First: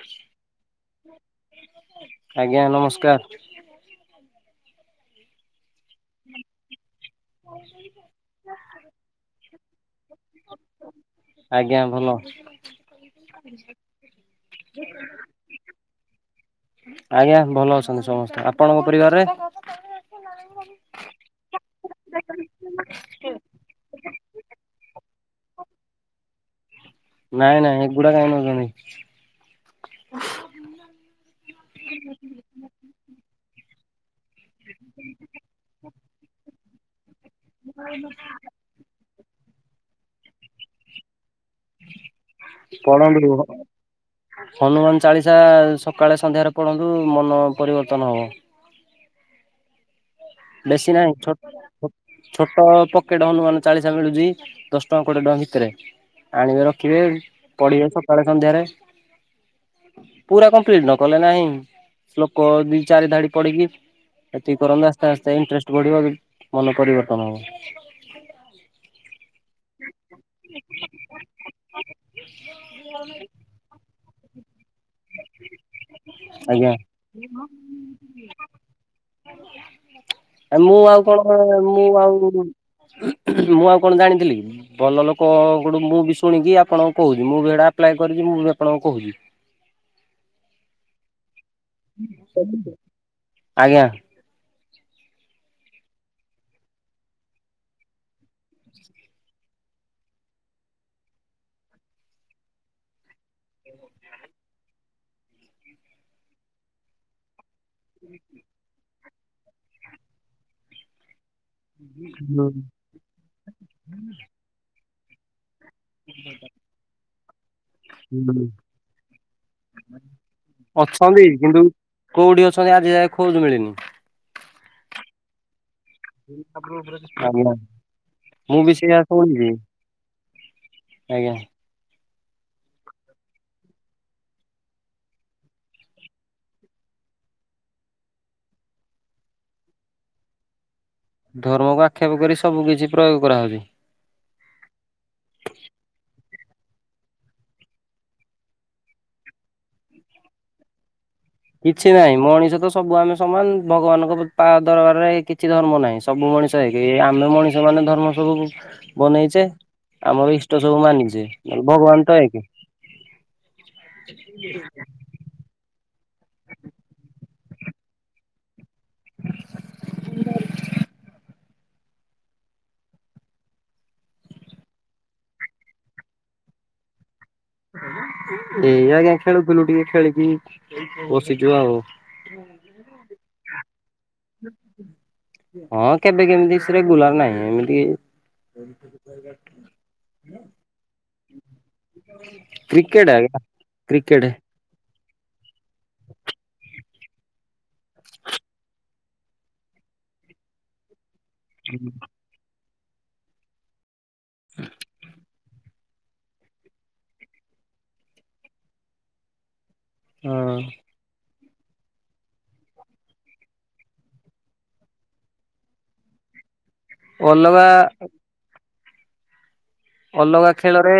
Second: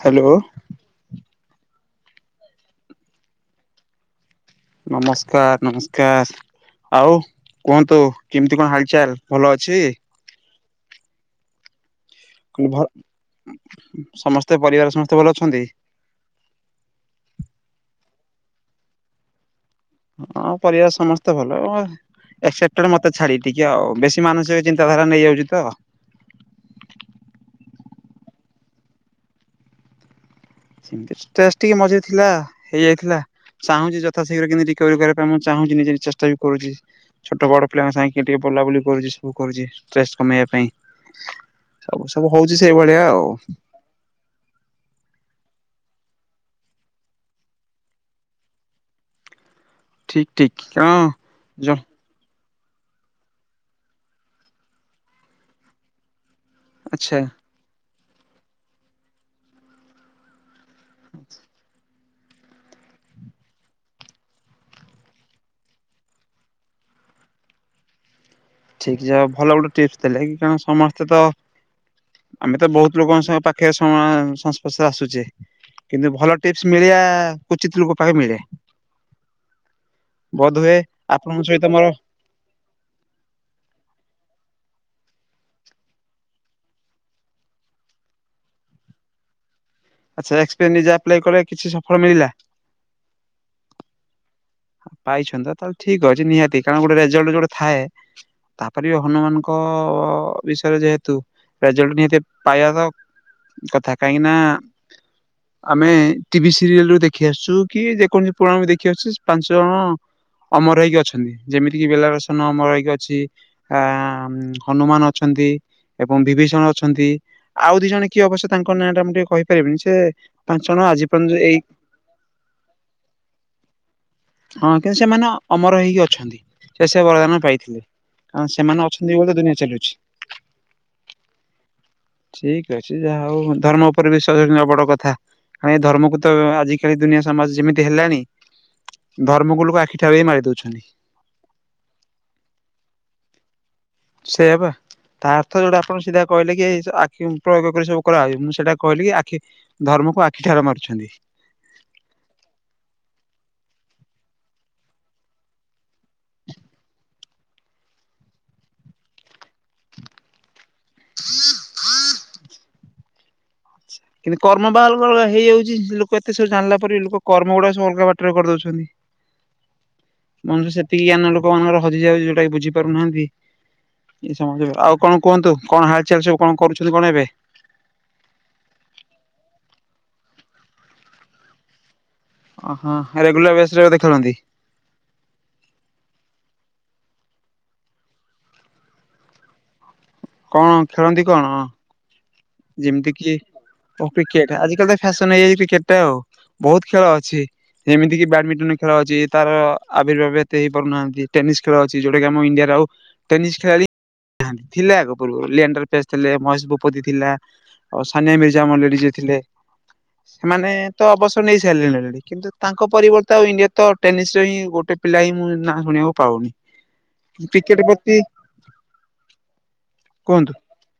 Hello ଆଜ୍ଞା ନମସ୍କାର। ନମସ୍କାର ନମସ ସ୍କାର ଆଉ କୁହନ୍ତୁ କେମିତି କଣ ହାଲଚାଲ ଭଲ ଅଛି? ଆଜ୍ଞା ଭଲ ଅଛି। କ ଭଲ ସମସ୍ତେ ପରିବାର ସମସ୍ତେ ଭଲ ଅଛନ୍ତି? ଆଜ୍ଞା ଭଲ ଅଛନ୍ତି ସମସ୍ତେ। ଆପଣଙ୍କ ପରିବାରରେ? [unintelligible] ହଁ ପରିବାର ସମସ୍ତେ ଭଲ ଆଁ ଏକ୍ସେଶେପଟେଡ ମତେ ଛାଡ଼ି ଟିକେ ଆଉ। ବେଶୀ ମାନସିକ ଚିନ୍ତାଧାରା ନେଇଯାଉଛି ତ। ନାଇଁ ନାଇଁ ଏଗୁଡା କାହିଁ ନେଉଛନ୍ତି? [unintelligible] ମଝିରେ ଥିଲା ହେଇଯାଇଥିଲା। ଚାହୁଁଛି ଯଥାଶୀଘ୍ର କେମିତି ରିକୋଭରୀ କରିବା ପାଇଁ ମୁଁ ଚାହୁଁଛି ନିଜେ ଚେଷ୍ଟା ବି କରୁଛି। ଛୋଟ ବଡ ପିଲାଙ୍କ ସାଙ୍ଗେ ଟିକେ ବୁଲାବୁଲି କରୁଛି ସବୁ କରୁଛି ଷ୍ଟ୍ରେସ କମେଇବା ପାଇଁ। ସବୁ ସବୁ ହଉଛି ସେଇଭଳିଆ ଆଉ। ପଢନ୍ତୁ ହନୁମାନ ଚାଳିଶା ସକାଳେ ସନ୍ଧ୍ୟାରେ ପଢନ୍ତୁ ମନ ପରିବର୍ତ୍ତନ ହବ। ଠିକ ଠିକ କଁ ବେଶୀ ନାହିଁ ଛୋ ଯ ଛୋଟ ପକେଟ ହନୁମାନ ଚାଳିଶା ମିଳୁଛି ଦଶ ଟଙ୍କା କୋଡିଏ ଟଙ୍କା ଭିତରେ ଆଣିକି ରଖ ଖିବେ ଆଚ୍ଛା ପଢିବେ ସକାଳେ ସନ୍ଧ୍ୟାରେ। ପୁରା କମ୍ପ୍ଲିଟ ନ କଲେ ନାହିଁ, ଶ୍ଲୋକ ଦି ଚାରି ଧାଡି ପଢ଼ିକି ଏତିକି କରନା ଫାଷ୍ଟ ଇଣ୍ଟରେଷ୍ଟ ବଢିବ ବି, ମନ ପରିବର୍ତ୍ତନ ହବ। ଠିକ ଯ ଭଲ ଗୋଟେ ଟିପସ ଦେଲେ କାରଣ ସମସ୍ତେ ତ ଆମେ ତ ବହୁତ ଲୋକଙ୍କ ସହ ପାଖରେ ସମ ସଂସ୍ପର୍ଶରେ ଆସୁଛେ। କିନ୍ତୁ ଭଲ ଟିପସ ଆଜ୍ଞା। ମିଳିଆ, କୁଚିତ ଲୋକ ପାଖେ ମିଳେ। ବୋଧ ଆ ମୁଁ ହୁଏ ଆଉ କଣ ଆପଣଙ୍କ କ, ସହିତ ମୋର ମୁଁ ଆଉ ମୁଁ ଆଉ କଣ ଜାଣିଥିଲି କି? ଭଲ ଲୋକଙ୍କ ଠୁ ମୁଁ ବି ଶୁଣିକି ଆପଣଙ୍କୁ କହୁଛି, ମୁଁ ବି ଏଡା ଆପ୍ଲାଏ କରିଛି ମୁଁ ବି ଆପଣଙ୍କୁ କହୁଛି। ଆଛା ଏକ୍ସପିରିଏନ୍ସ ଯାହା ଆପ୍ଲାଏ କଲେ କିଛି ସ ଆଜ୍ଞା। ପାଇଛନ୍ତି ତ ତାହେଲେ ଠିକ ଅଛି, ନିହାତି କାରଣ ଗୋଟେ ରେଜଲ୍ଟ ଯୋଟେ ଥାଏ। ତାପରେ ବି ହନୁମାନଙ୍କ ବିଷୟରେ ଯେହେତୁ ରେଜଲ୍ଟ ନିହାତି ପାଇବାତ୍ କଥା କାହିଁକି ନା ଆମେ ଟିଭି ସିରିଏଲ ରୁ ଦେଖ ଦେଖି ଆସୁ କି ଯେକୌଣସି ପୁରାଣ ବି ଦେଖି ଆସୁଛି ପାଞ୍ଚ ଜଣ ଅମର ହେଇକି ଅଛନ୍ତି। ଯେମିତି କିି ବେଲାରସନ ହୁଁ ଅମର ହେଇକି ଅଛି, ଆ ହନୁମାନ ଅଛନ୍ତି। ଏବଂ ବିଭୀଷଣ ଅଛନ୍ତି। ଆଉ ଦି ଜଣ କିଏ ହୁଁ। ଅବଶ୍ୟ ତାଙ୍କ ନାଁ ଟା ମୁଁ ଟିକେ କହିପାରିବିନି ସେ ପାଞ୍ଚ ଜଣ ଆଜି ଅଛନ୍ତି ପର୍ଯ୍ୟନ୍ତ ଏଇ କିନ୍ତୁ କୋଉଠି ଅଛନ୍ତି ଆଜି ଯାଏ ଖୋଜ ମିଳିନି। ହଁ କିନ୍ତୁ ସେମାନେ ଅମର ହେଇକି ଅଛନ୍ତି, ସେ ସେ ବରଦାନ ଆଜ୍ଞା। ପାଇଥିଲେ। କାରଣ ମୁଁ ବି ସେମାନେ ସେଇଆ ଅଛନ୍ତି ବୋଲି ତ୍ ଶୁଣିଛି ଦୁନିଆ ଚାଲୁଛି। ଆଜ୍ଞା। ଠିକ ଅଛି ଯାହା ହଉ ଧର୍ମ ଉପରେ ବିଶ୍ୱାସ କରିବା ବଡ କଥା। କାଇ ଏ ଧର୍ମକୁ ତ ଆଜିକାଲି ଦୁନିଆ ସମାଜ ଯେମିତି ହେଲାଣି। ଧର୍ମକୁ ଲୋକ ଆଖିଠାରୁ ହି ମାରି ଦେଉଛନ୍ତି। ଧର୍ମକୁ ଆକ୍ଷେପ କରି ସବୁ କିଛି ପ୍ରୟୋଗ କରାହାଉଛି। ସେୟା ବା। ତା ଅର୍ଥ ଯୋଉଟା ଆପଣ ସିଧା କହିଲେ କି ଏଇ ଆିଖି ପ୍ରୟୋଗ କରି ସବୁ କରାହଉଚି, ମୁଁ ସେଇଟା କହିଲେ କି ଆଖି ଧର୍ମକୁ ଆଖି ଠାର ମାରୁଛନ୍ତି। କିଛି ନାହିଁ ମଣିଷ ତ ସବୁ ଆମେ ସମାନ ଭଗବାନଙ୍କ ତା ଦରବାରରେ କିଛି ଧର୍ମ ନାହିଁ। ସବୁ ମଣିଷ ଏକ୍ ଆମେ ମଣିଷ ମାନେ ଧର୍ମ ସବୁ ବନେଇଛେ। ଆମର ଇଷ୍ଟ ସବୁ ମାନିଛେ, ହେଲେ ଭଗବାନ ତ ଏକ୍। କିନ୍ତୁ କର୍ମ ବା ଅଲଗା ହେଇଯାଉଛି ଲୋକ। ଏତେ ସବୁଜାଣିଲା ପରେ ବି ଲୋକ କର୍ମ ଗୁଡା ସବୁ ଅଲଗା ବାଟରେ କରିଦଉଛନ୍ତି। ମନୁଷ୍ୟ ସେତିକି ଜ୍ଞାନ ଲୋକ ମାନଙ୍କର ହଜିଯାଉଛି ଯୋଉଟା କି ବୁଝିପାରୁନାହାନ୍ତି। ଏଇ ସମ ଆଉ କଣ କୁହନ୍ତୁ କଣ ହାଲଚାଲ ସବୁ କଣ କରୁଛନ୍ତି କଣ ଏବେ? ଏଇ ଆଜ୍ଞା ଖେଳୁଥିଲୁ ଟିକେ ଖେଳିକି ବସିଚୁ ଆଉ। ଉଁ ହୁଁ ରେଗୁଲାର ବର୍ଷସାରା ବୋଧେ ଖେଳନ୍ତି। ହଁ କେବେ କେମିତି ବେଶୀ ରେଗୁଲାର ନାହିଁ ଏମିତି। [inaudible] କଣ ଖେଳନ୍ତି କଣ? କ୍ରିକେଟ ଯେମିତି କିି ଆଜ୍ଞା କ୍ରିକେଟ କ୍ରିକେଟେ ଆଜି କାଲି ତ ଫ୍ୟାସନ ହେଇଯାଇଛି କ୍ରିକେଟା ଆଉ। ବହୁତ ଖେଳ ଅଛି ଯେମିତି କିି ବ୍ୟାଡମିଣ୍ଟନ ଖେଳ ଅଛି ତାର ଆବିର୍ଭାବ ଏତେ ହେଇ ପାରୁନାହାନ୍ତି। ଟେନିସ୍ ଖେଳ ଅଛି ଯୋଉଟା କି ଆମ ଇଣ୍ଡିଆରେ ଆଉ ଟେନିସ୍ ଖେଳାଳି ନାହାନ୍ତି ଥିଲେ ଆଗୁରୁ ପୂର୍ବରୁ ଲେଣ୍ଡର ସ୍ଫେସେ୍। ଥିଲେ ମହେଶ ଭୂପତି ଥିଲା ସାନିଆ ମିର୍ଜା ମଣ୍ଡଳି ଯେ ଥିଲେ ହଁ ସେମାନେ ତ ଅବସର ନେଇ ସାରିଲେଣି ଅଲରେଡି କିନ୍ତୁ ତାଙ୍କ ପରିବର୍ତ୍ତେ ଟେନିସ ର ହିଁ ଗୋଟେ ପିଲା ହିଁ ମୁଁ ନାଁ ଶୁଣିବାକୁ ପାଉନି। [inaudible] କ୍ରିକେଟ ପ୍ରତି ଅଲଗା କୁହନ୍ତୁ ଖେଳରେ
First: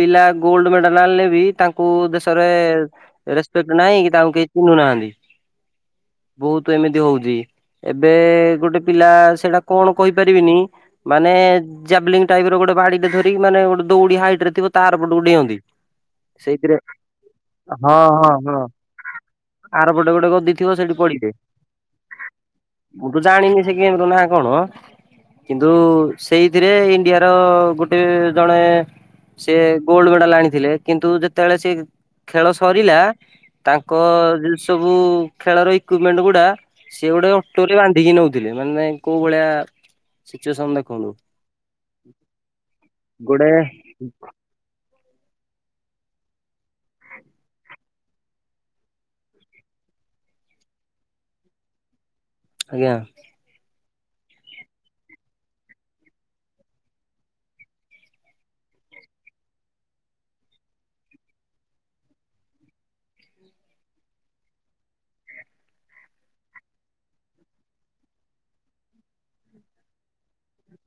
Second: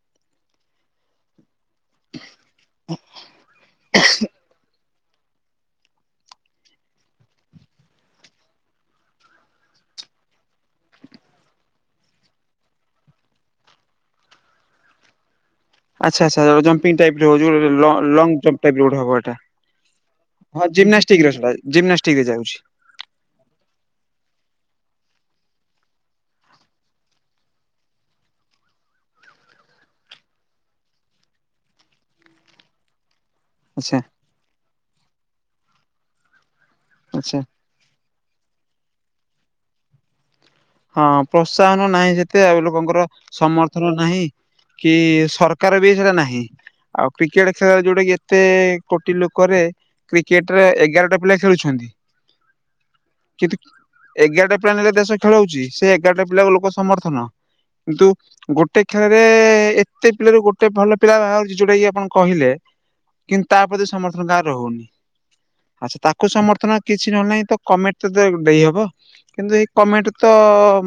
ପିଲା ଗୋଲ୍ଡ ମେଡାଲ ଆଣିଲେବି ତାଙ୍କୁ କୋଉ ଦେଶରେ ରେସ୍ପେପେଟ୍ ନାହିଁ କି ତାଙ୍କୁ କେହି ଚିହ୍ନୁ ନାହାଁନ୍ତି। ବହୁତ ଏମିତି ହଉଚି। ଏବେ ଗୋଟେ ପିଲା ସେଇଟା କଣ କହିପାରିବିନି। ମାନେ ଜାଭିଲିଂଙ୍ଗ୍ ଟାଇପି ର ଗୋଟେ ବାଡିଦେଖେଇ ଦେଇକି ମାନେ ଗୋଟେ ଦୌଡି ହାଇଟି ର ଥିବ ତା ଆରପଟକୁ ଡିଅନ୍ତି। ଆଚ୍ଛା ଆଚ୍ଛା ସେଇଥିରେ ଜପିଂଙ୍ଗ୍ ଟାଇପ୍ ର ହୋଉଚି ହଁ ହଁ ଲଙ୍ଗ ହଁ ଜମ୍ପ ଟାଇପ୍ ର ହବ ଏଟା। ଆର ପଟେ ଗୋଟେ ଗଦି ହଁ ଥିବ ସେଇଠି ଜିନ୍ନାଷ୍ଟିକ୍ ପଡିବେ। ସେଟା ଯାଉଚି ଜିନ୍ନଷ୍ଟିକ୍ ରେ ଯାଉଛି। ମୁଁ ତ ଜାଣିନି ସେ ଗେମ୍ ର ନା କଣ? କିନ୍ତୁ ସେଇଥିରେ ଇଣ୍ଡିଆର ଗୋଟେ ଜଣେ ସେ ଗୋଲ୍ଡ ମେଡାଲ ଆଣିଥିଲେ କିନ୍ତୁ ଯେତେବେଳେ ସେ ଖେଳ ସରିଲା। ଆଚ୍ଛା। ତାଙ୍କ ସବୁ ଖେଳର ଇକୁମେଣ୍ଟେ ଗୁଡା ସିଏ ଗୋଟେ ଆଚ୍ଛା ଟୁଲରେ ବାନ୍ଧିକି ନଉଥିଲେ ମାନେ କୋଉ ଭଳିଆ ସିଚୁଏସନ୍ ଦେଖନ୍ତୁ। ହଁ ପ୍ରୋତ୍ସାହନ ନାହିଁ ସେତେ ଆଉ ଲୋକଙ୍କର ଗୋଟେ ସମର୍ଥନ ନାହିଁ। କି ସରକାର ବି ସେଟା ନାହିଁ। ଆଉ କ୍ରିକେଟେ ଖେଳରେ ଯୋଉଟା କି ଏତେ କୋଟି ଲୋକରେ କ୍ରିକେଟେରେ ଏଗାରଟା ପିଲା ଖେଳୁଛନ୍ତି। ଆଜ୍ଞା। କିନ୍ତୁ ଏଗାରଟା ପିଲା ନେଲେ ଦେଶ ଖେଳେଉଚି ସେ ଏଗାରଟା ପିଲାକୁ ଲୋକ ସମର୍ଥନ। କିନ୍ତୁ। ଗୋଟେ ଖେଳରେ ଏତେ ପିଲାରୁ ଗୋଟେ ଭଲ ପିଲା ଵାହାରୁଚି ଯୋଉଟା କି ଆପଣ କହିଲେ। କିନ୍ତୁ ତା ପ୍ରତି ସମର୍ଥନ କାହାର ରହୁନେହିଁ। ଆଚ୍ଛା ତାକୁ ସମର୍ଥନ କିଛି ନ ହେଲା ନାହିଁ ତ କମେଣ୍ଟେ ତ ଦେଇହବ କିନ୍ତୁ ଏଇ କମେଣ୍ଟେ ତ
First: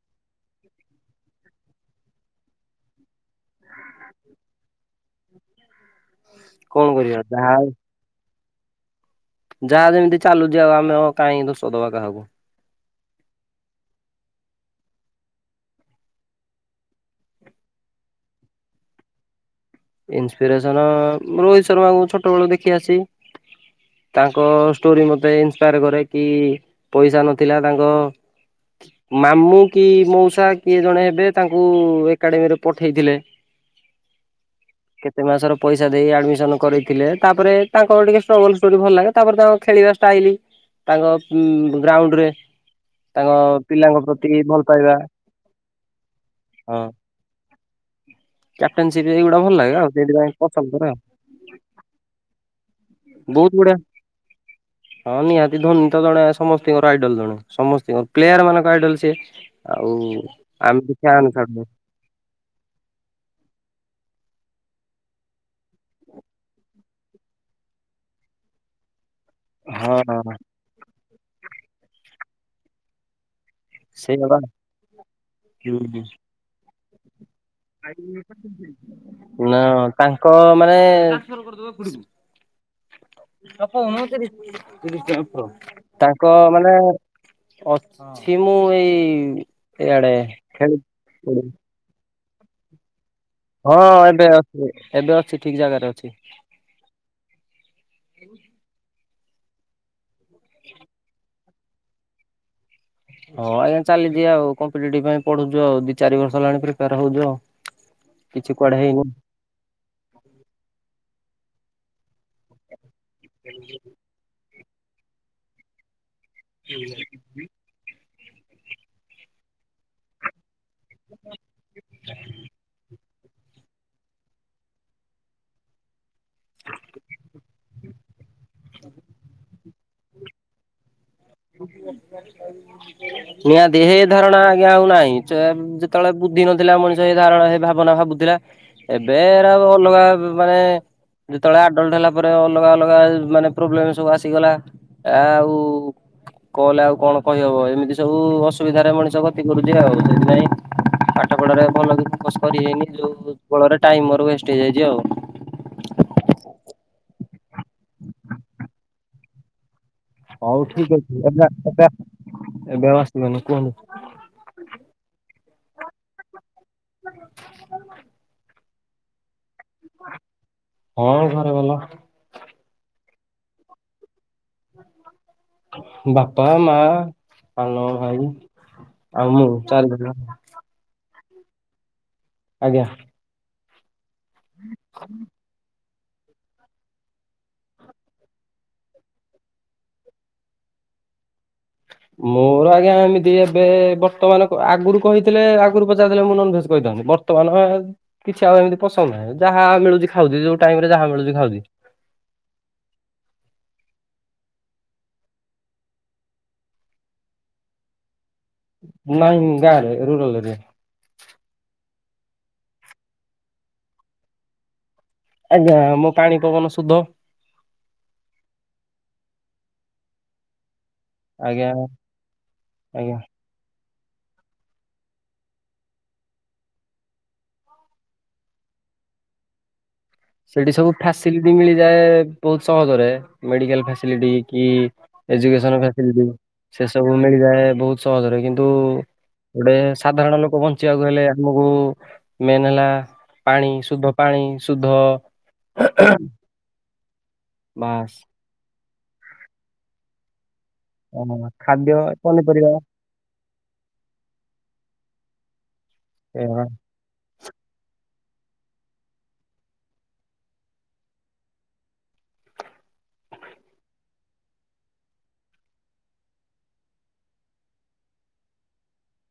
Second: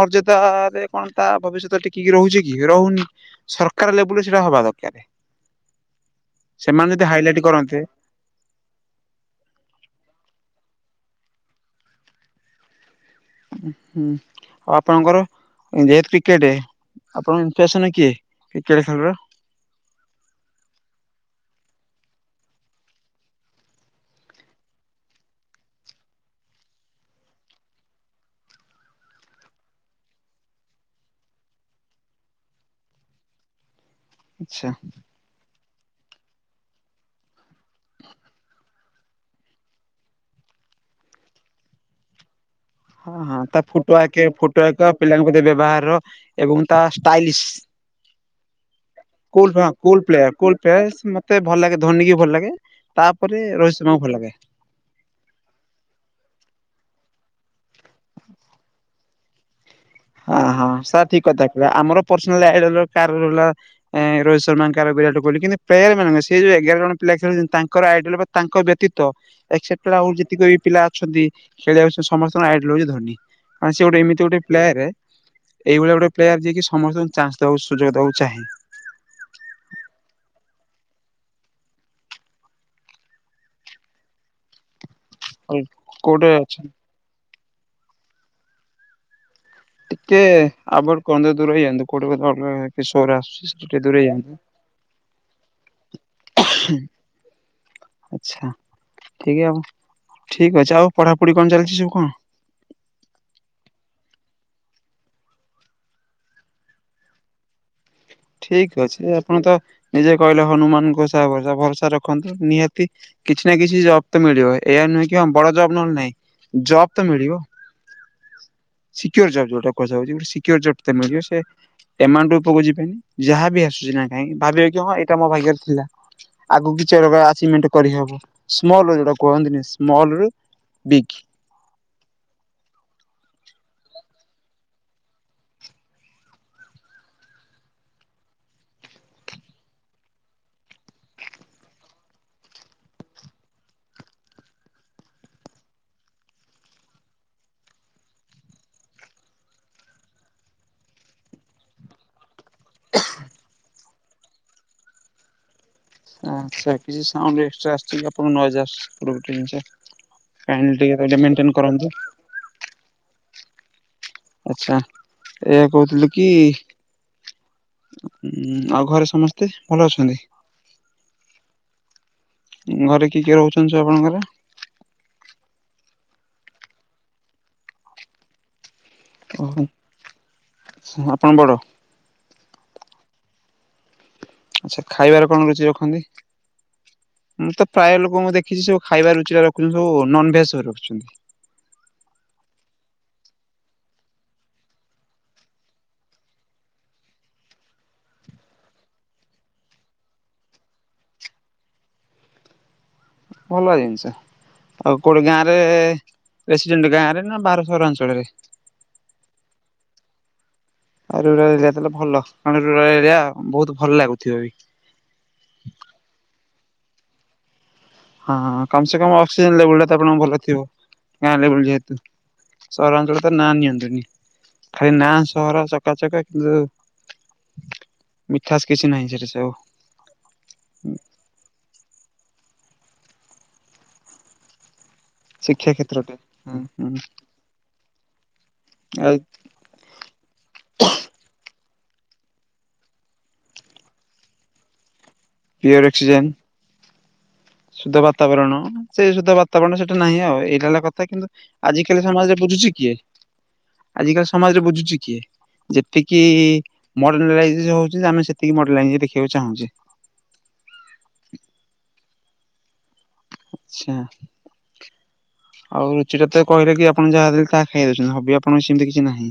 ମର୍ଯ୍ୟାଦାରେ କଣ ତା ଭବିଷ୍ୟତ ଟିକେକି ରହୁଛି କି ରହୁନି। ସରକାର ଲେବୁଲେ ସେଟା ହବା ଦରକାରେ। କଣ କରିବା ହାଇଲାଇଟ ଯାହା ଆଉ। କରନ୍ତେ ଯାହା ଯେମିତି ଚାଲୁ ଆଉ ଆମେ କାହିଁ ଦୋଷ ଦବା କାହାକୁ। ହୁଁ ଆଉ ଆପଣଙ୍କର ଯେହେତୁ କ୍ରିକେଟ? ଆପଣଙ୍କ ଇଫେସନ୍ କିଏ କ୍ରିକେଟେ ଖେଳର? ଇନ୍ସିପିରେସନ୍ ରୋହିତ ଶର୍ମାଙ୍କୁ ଛୋଟ ବେଳୁ ଦେଖି ଆସିଛୁ। ତାଙ୍କ ଷ୍ଟୋରି ମତେ ଇନ୍ସପାୟାର କରେ କି। ପଇସା ନଥିଲା ତାଙ୍କ ମାମୁଁ କି ମଉସା କିଏ ଜଣେ ହେବେ ତାଙ୍କୁ ଏକାଡେମୀରେ ପଠେଇଥିଲେ। ଆଚ୍ଛା। କେତେ ମାସର ପଇସା ଦେଇ ଆଡମିସନ କରିଥିଲେ, ତାପରେ ତାଙ୍କର ଟିକେ ଷ୍ଟ୍ରଗଲ୍ ଷ୍ଟୋରି ଭଲ ଲାଗେ ତାପରେ ତାଙ୍କ ଖେଳିବା ଷ୍ଟାଇଲି ତାଙ୍କ ଉଁ ଗ୍ରାଉଣ୍ଡ ରେ। ତାଙ୍କ ହଁ-ହଁ ତା ଫୁଟୋ ପିଲାଙ୍କ ଆକେ ପ୍ରତି ଭଲ ଫୁଟୋ ଆକ ପାଇବା ପିଲାଙ୍କ ପ୍ରତି ବ୍ୟବହାର ଏବଂ ତା ଷ୍ଟାଇଲିଶ୍ କ୍ୟାପଟନସିପ୍ ଏଗୁଇଡ଼ା ଭଲ ଲାଗେ। ଆଉ କୁଲ୍ ସେଇଥିପାଇଁ ପ୍ଲାୟର କୁଲ ପସନ୍ଦ କରେ ଆଉ ପ୍ଲାୟର ମତେ ଭଲ ଲାଗେ ଧୋନି ବି ଭଲ ଲାଗେ, ତାପରେ ରୋହିତ ଶର୍ମାଙ୍କୁ ବି ଭଲ ଲାଗେ। ହ। ହଁ ନିହାତି ଧୋନୀ ତ ଜଣେ ସମସ୍ତିଙ୍କର ଆଇଡଲ୍ ଜଣେ, ସମସ୍ତିଙ୍କର ପ୍ଲେୟାର୍ ମାନଙ୍କ ଆଇଡଲ୍ ସିଏ। ଆଉ ହଁ-ହଁ ଆମେ ତ ସାର୍ ଫ୍ୟାନ ଠିକ କଥା ଛାଡୁନୁ କହିଲେ, ଆମର ପର୍ସନାଲ୍ ଆଇଡଲ୍ କାର ରହିଲା ଏଁ ରୋହିତ ଶର୍ମାଙ୍କାର ବିରାଟ କୋହଲି କିନ୍ତୁ ପ୍ଲେୟାର୍ ମାନେ [unintelligible] ସେ ଯୋଉ ଏଗାର ଜଣ ପିଲା ଖେଳୁଚନ୍ତି ତାଙ୍କର ଆଇଡଲ୍ ବା ତାଙ୍କ ବ୍ୟତୀତ ଏକ୍ସେପ୍ଟେଡ୍ ଆଉ ହଁ। ଯେତିକ ବି ପିଲା ଅଛନ୍ତି ଖେଳି ଆଉଛନ୍ତି ସମସ୍ତଙ୍କର ଆଇଡଲ୍ ହଉଚି ଧୋନୀ। ଆଁ ସେ ଗୋଟେ ଏମିତି ସେଇଆ ବା ଗୋଟେ ପ୍ଲେୟାରେ ଏଇଭଳିଆ ହୁଁ, ଗଟେ ପ୍ଲାୟେର୍ ଯିଏକି ସମସ୍ତଙ୍କୁ ଚାନ୍ସ ଦବାକୁ ସୁଯୋଗ ଦବାକୁ ଚାହେଁ। ନା ତାଙ୍କ ମାନେ ତାଙ୍କ କୋଉଠି ଅଛନ୍ତି? ମାନେ ଅଛି ମୁଁ ଏଇ ଇଆଡେ ଟିକେ ଖେଳି ଆଭଏଡ୍ [unintelligible] ଦୂର ହେଇଯାଆନ୍ତୁ କୋଉଠି [unintelligible] ସୋର୍ ଆସୁଚି। ହଁ ଏବେ ଅଛି, ଏବେ ଅଛି ଠିକ୍ ଜାଗାରେ ଅଛି। ଆଚ୍ଛା ଠିକ୍ ଆଉ। ଠିକ୍ ଅଛି, ଆଉ ପଢାପଢି କଣ ଚାଲିଛି ସବୁ କଣ? ହଁ ଆଜ୍ଞା ଚାଲିଚି ଆଉ କମ୍ପିଟେଟିଭ୍ ପାଇଁ ପଢୁଚୁ ଆଉ, ଦି ଚାରି ବର୍ଷ ହେଲାଣି ପ୍ରିପୋୟାର ହଉଚୁ ଆଉ। [inaudible] ଠିକ୍ ହେଇନି ଅଛି ଆପଣ ତ ନିଜେ କହିଲେ ହନୁମାନ୍ ସହା ଭରସା, ଭରସା ରଖନ୍ତୁ ନିହାତି କିଛି ନା କିଛି ଜବ୍ ତ ମିଳିବ, ଏୟା ନୁହେଁ କି ବଡ ଜବ୍ ନହେଲେ ନାଇଁ ଜବ୍ ତ ମିଳିବ। ହଁ। ସିକ୍ୟୋର ଜବ୍ ଯୋଉଟା କୁହାଯାଉଚି, ଗୋଟେ ସିକ୍ୟୋର ଜବ୍ ଟେ ମିଳିବ ସେ ଏମାଉଣ୍ଟ ପାଖକୁ ଯିବେନି। ଯାହା ବିି ଆସୁଚି ନା [unintelligible] ଭାବିବେ କି ହଁ ଏଇଟା ମୋ ଭାଗ୍ୟରେ ଥିଲା। ଆଗୁକୁ କିଛି ଅଲଗା ଅଚିଭ୍ମେଣ୍ଟ କରିହବ, ସ୍ମଲ ଯୋଉଟା କୁହନ୍ତିନି ସ୍ମଲରୁ ବିଗ୍। [unintelligible] ଏହି ଧାରଣା ଆଜ୍ଞା ଆଉ ନାହିଁ [unintelligible] ଯେତବଳେ ବୁଦ୍ଧି ନଥିଲା ମଣିଷ ଏ ଧାରଣା ହେ ଭାବନା ଭାବୁଥିଲା। ଏବେ ଏରାକ ଅଲଗା ମାନେ ଯେତବଳେ ଆଡଲ୍ଟ ହେଲା ପରେ ଅଲଗା-ଅଲଗା ମାନେ ପ୍ରୋବ୍ଲେମ୍ ସବୁ ଆସିଗଲା, ଆଉ କଲ୍ ରେ ଆଉ କଣ କହିହବ ଏମିତି ସବୁ ଅସୁବିଧାରେ ମଣିଷ ଗତି କରୁଚି ଆଉ, ସେଥିପାଇଁ ପାଠ ପଢାରେ ଭଲକି ଫୋକସ କରିହେଇନି ଯୋଉ ଫଳରେ ଟାଇମ୍ ମୋର ୱେଷ୍ଟ ହେଇଯାଇଚି ଆଉ। ଆଚ୍ଛା କିଛି ସାଉଣ୍ଡ ଏକ୍ସଟ୍ରା ଆସଚି କି ଆପଣ ନଏଜ୍ [inaudible] ହଉ [unintelligible] ଠିକ ଅଛି ଟିକେ ଏବେ [unintelligible] ଏବେ କରନ୍ତୁ। ଏବେ ଆଉ ଆସିବନି, କୁହନ୍ତୁ। ଆଚ୍ଛା ଏୟା କହୁଥିଲି କି, ଉଁ ଆଉ ଘରେ ସମସ୍ ତେ ଭଲ ଅଛନ୍ତି? ହଁ ଘରେ ଭଲ ଘରେ କିଏ-କିଏ ରହୁଚନ୍ତି ସବୁ ଆପଣଙ୍କ ଘରେ? ବାପା, ମା, ସାନ ଭାଇ ଆଉ ମୁଁ ଓହୋ ଚାରି ଜଣ। ଆପଣ ବଡ? ଆଜ୍ଞା। ଆଚ୍ଛା ଖାଇବାରେ କଣ ରୁଚି ରଖନ୍ତି? ମୁଁ ତ ପ୍ରାୟ ଲୋକଙ୍କୁ ଦେଖିଚି ସବୁ ଖାଇବା ରୁଚି ଟା ରଖୁଚନ୍ତି ସବୁ ନନ୍ ଭେଜ ସବୁ ରଖୁଚନ୍ତି। ମୋର ଆଜ୍ଞା ଏମିତି ଏବେ ବର୍ତ୍ତମାନ ଆଗରୁ କହିଥିଲେ ଆଗରୁ ପଚାରିଥିଲେ ମୁଁ ନନଭେଜ କହିଥାନ୍ତି। ବ ବର୍ତ୍ତମାନ କିଛି ଆଉ ଏମିତି ପସନ୍ଦ ନାହିଁ ଯାହା ମିଳୁଛି ଖାଉଛି ଯୋଉ ଟାଇମ ରେ ଯାହା ମିଳୁଛି ଖାଉଛି। ଭଲ ଜିନିଷ। ଆଉ କୋଉଠି ଗାଁ ରେ ରେସିଡେଣ୍ଟ ଗାଁ ରେ ନା ବାର ସହରାଅଞ୍ଚଳରେ। ନାଇଁ ଗାଁରେ ରୁରାଲ ରେ। ଆଉ ରୁରାଲ ଏରିଆ ତାହଲେ ଭଲ କାରଣ ରୁରାଲ ଏରିଆ ବହୁତ ଭଲ ଲାଗୁଥିବ ବି। ଆଜ୍ଞା ମୋ ପାଣି ପବନ ସୁଧ। ହଁ କମ ସେ କ ଅକ୍ସିଜେନ ଲେବୁଲ ଟା ତ ଆପଣ ଭଲ ଥିବ। ଗାଁ ଲେବୁଲୁ ଆଜ୍ଞା ଯେହେତୁ ଆଜ୍ଞା। ସହରାଞ୍ଚଳ ତ ନାଁ ନିଅନ୍ତୁନି। ଖାଲି ନାଁ ସହର ଚକାଚକା କିନ୍ତୁ ମିଠାସ କିଛି ନାହିଁ ସେଠି ସେବୁ। ସେଠି ସବୁ ଫାସିଲିଟି ମିଳିଯାଏ ବହୁତ ସହଜରେ ମେଡିକାଲ ଫାସିଲିଟି କି ଶିକ୍ଷା ଆଯୁକେଶନ କ୍ଷେତ୍ରଟେ ଫାସିଲିଟି ହୁଁ ସେ ହୁଁ ସବୁ ମିଳିଯାଏ ବହୁତ ସହଜରେ କିନ୍ତୁ ଆଉ ଗୋଟେ ସାଧାରଣ ଲୋକ ବଞ୍ଚିବାକୁ ହେଲେ ଆମକୁ ମେନ୍ ହେଲା ପାଣି ଶୁଦ୍ଧ ପାଣି ଶୁଦ୍ଧ ପିଓର ଅକ୍ସିଯେନ୍ ଶୁଦ୍ଧ ବାସ୍ ବାତାବରଣ ସେ ଶୁଦ୍ଧ ବାତାବରଣ ସେଟା ନାହିଁ ଆଉ ଏଇଟା ହେଲା କ ଅଁ, କିନ୍ତୁ ଖାଦ୍ୟ ଆଜିିକାଲି ସମାଜରେ ପନିପରିବା ବୁଝୁଛି କିଏ? ଆଜିିକାଲି ସମାଜରେ ବୁଝୁଚି କିଏ ଯେତିକି ମଡର୍ଲାଇଜ ଯୋଉ ହଉଛି ଆମେ ସେତିକି ମଡଲାଇଯି ଦେଖିବାକୁ ଚାହୁଛେ। ଆଚ୍ଛା। ଆଉ ରୁଚି ଟା ତ କହିଲେ କି ଆପଣ ଯାହା ଦେଲେ ତାହା ଖାଇ ଦଉଛନ୍ତି ହବି ଆପଣଙ୍କ ସେମିତି କିଛି ନାହିଁ।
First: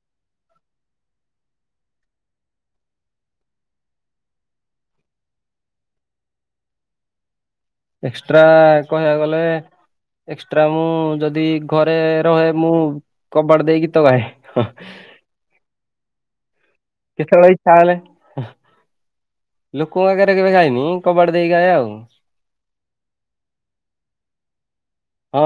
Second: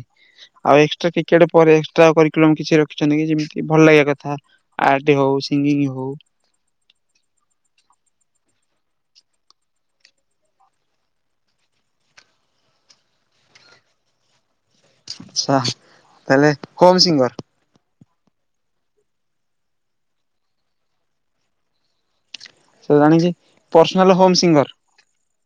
ଆଉ ଏକ୍ସଟ୍ରା କ୍ରିକେଟ ପରେ ଏକ୍ସଟ୍ରା କରିକଲମ୍ କିଛି ରଖିଛନ୍ତି କି ଯେମିତି ଭଲ ଲାଗିବା କଥା। ଆର୍ଟ ହଉ ସିଙ୍ଗିଙ୍ଗି ହଉ ଏକ୍ସଟ୍ରା କହିବାକୁ ଗଲେ ଏକ୍ସଟ୍ରା ମୁଁ ଯଦି ଘରେ ରହେ ମୁଁ କବାଟ ଦେଇକି ଗୀତ ଗାଏ। ଆଛା ତାହେଲେ କଉ ସିଙ୍ଗର? ସାୟଲେ ଲୋକଙ୍କ ଆଗରେ କେବେ ଗାଇନି କବାଟ ଦେଇକି ଗାଏ ଆଉ। ସେ ଜାଣିଛି ପର୍ସନାଲ ହୋମ ସିଙ୍ଗର। ହଁ।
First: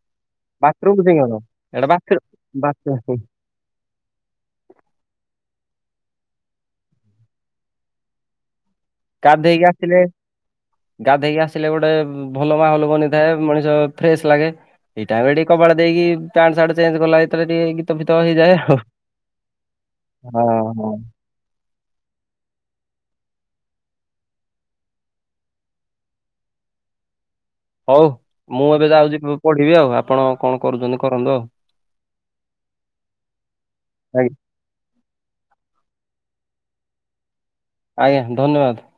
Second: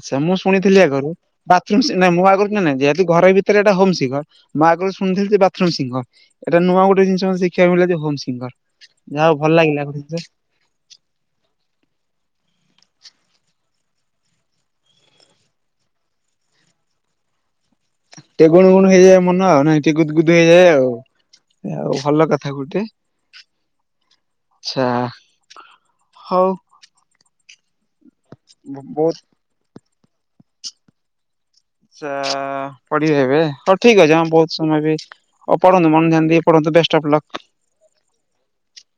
ଆଛା ମୁଁ ଶୁଣିଥିଲି ବାଥରୁମ୍ ଆଗରୁ ସିଙ୍ଗର ବାଥରୁମ ଏଇଟା ସି ନାଇଁ ବାଥରୁ ମୁଁ ଆଗରୁ କରୁଚି କି ନାଇ ଯେହେତୁ ବାଥରୁମ୍ ଘରେ ଭି ଏଥିରେ ଏଇଟା ହୋମ ସିଙ୍ଗର ମୁଁ ଆଗରୁ ଶୁଣିଥିଲେ ଯେ ବାଥ ଥ୍ରୁମ୍ ସିଙ୍ଗର ଏଟା ନୂଆ ଗୋଟେ ଜିନିଷ ଶିଖିବାକୁ ମିଳେ ହୋମ ସିଙ୍ଗର। ଯାହା ହଉ ଭଲ ଗାଧେଇକି ଲାଗିଲା ଗୋଟେ ଆସିଲେ। ଜିନିଷ ଗାଧେଇକି ଆସିଲେ ଗୋଟେ ଭଲ ମାହଲ ବନିଥାଏ ମଣିଷ ଫ୍ରେଶ ଲାଗେ। ଏଇ ଟାଇମ ଟିକେ କବାଟ ଦେଇକି ପ୍ୟାଟ ସାର୍ଟ ଚେଞ୍ଜ କଲା ଭିତର ଟିକେ ଫିତ ଟିକେ ହେଇଯାଏ ଗୁଣୁ ଗୁଣୁ ହେଇଯାଏ ମନ ଆଉ ନାଇଁ ଟିକେ ଗୁଦୁ ଗୁଦୁ ହଁ ହେଇଯାଏ ଆଉ। ହଁ ଆଉ ଭଲ କଥା ଗୁଟେ। ଆଛା ହଉ। ହଉ ମୁଁ ଏବେ ବହୁତ ଯାଉଛି ପଢିବି ଆଉ ଆପଣ କଣ କରୁଛନ୍ତି କରନ୍ତୁ ଆଉ। ଆଚ୍ଛା ପଢିବ ଏବେ ହଉ ଠିକ ଅଛି ଆଜ୍ଞା ହଁ ବହୁ ସମୟ ବି ଆଉ ପଢନ୍ତୁ ମନ ଧ୍ୟାନ ଦେଇକି ପଢନ୍ତୁ ବେଷ୍ଟ ଅଫ ଲକ୍। ଆଜ୍ଞା ଧନ୍ୟବାଦ।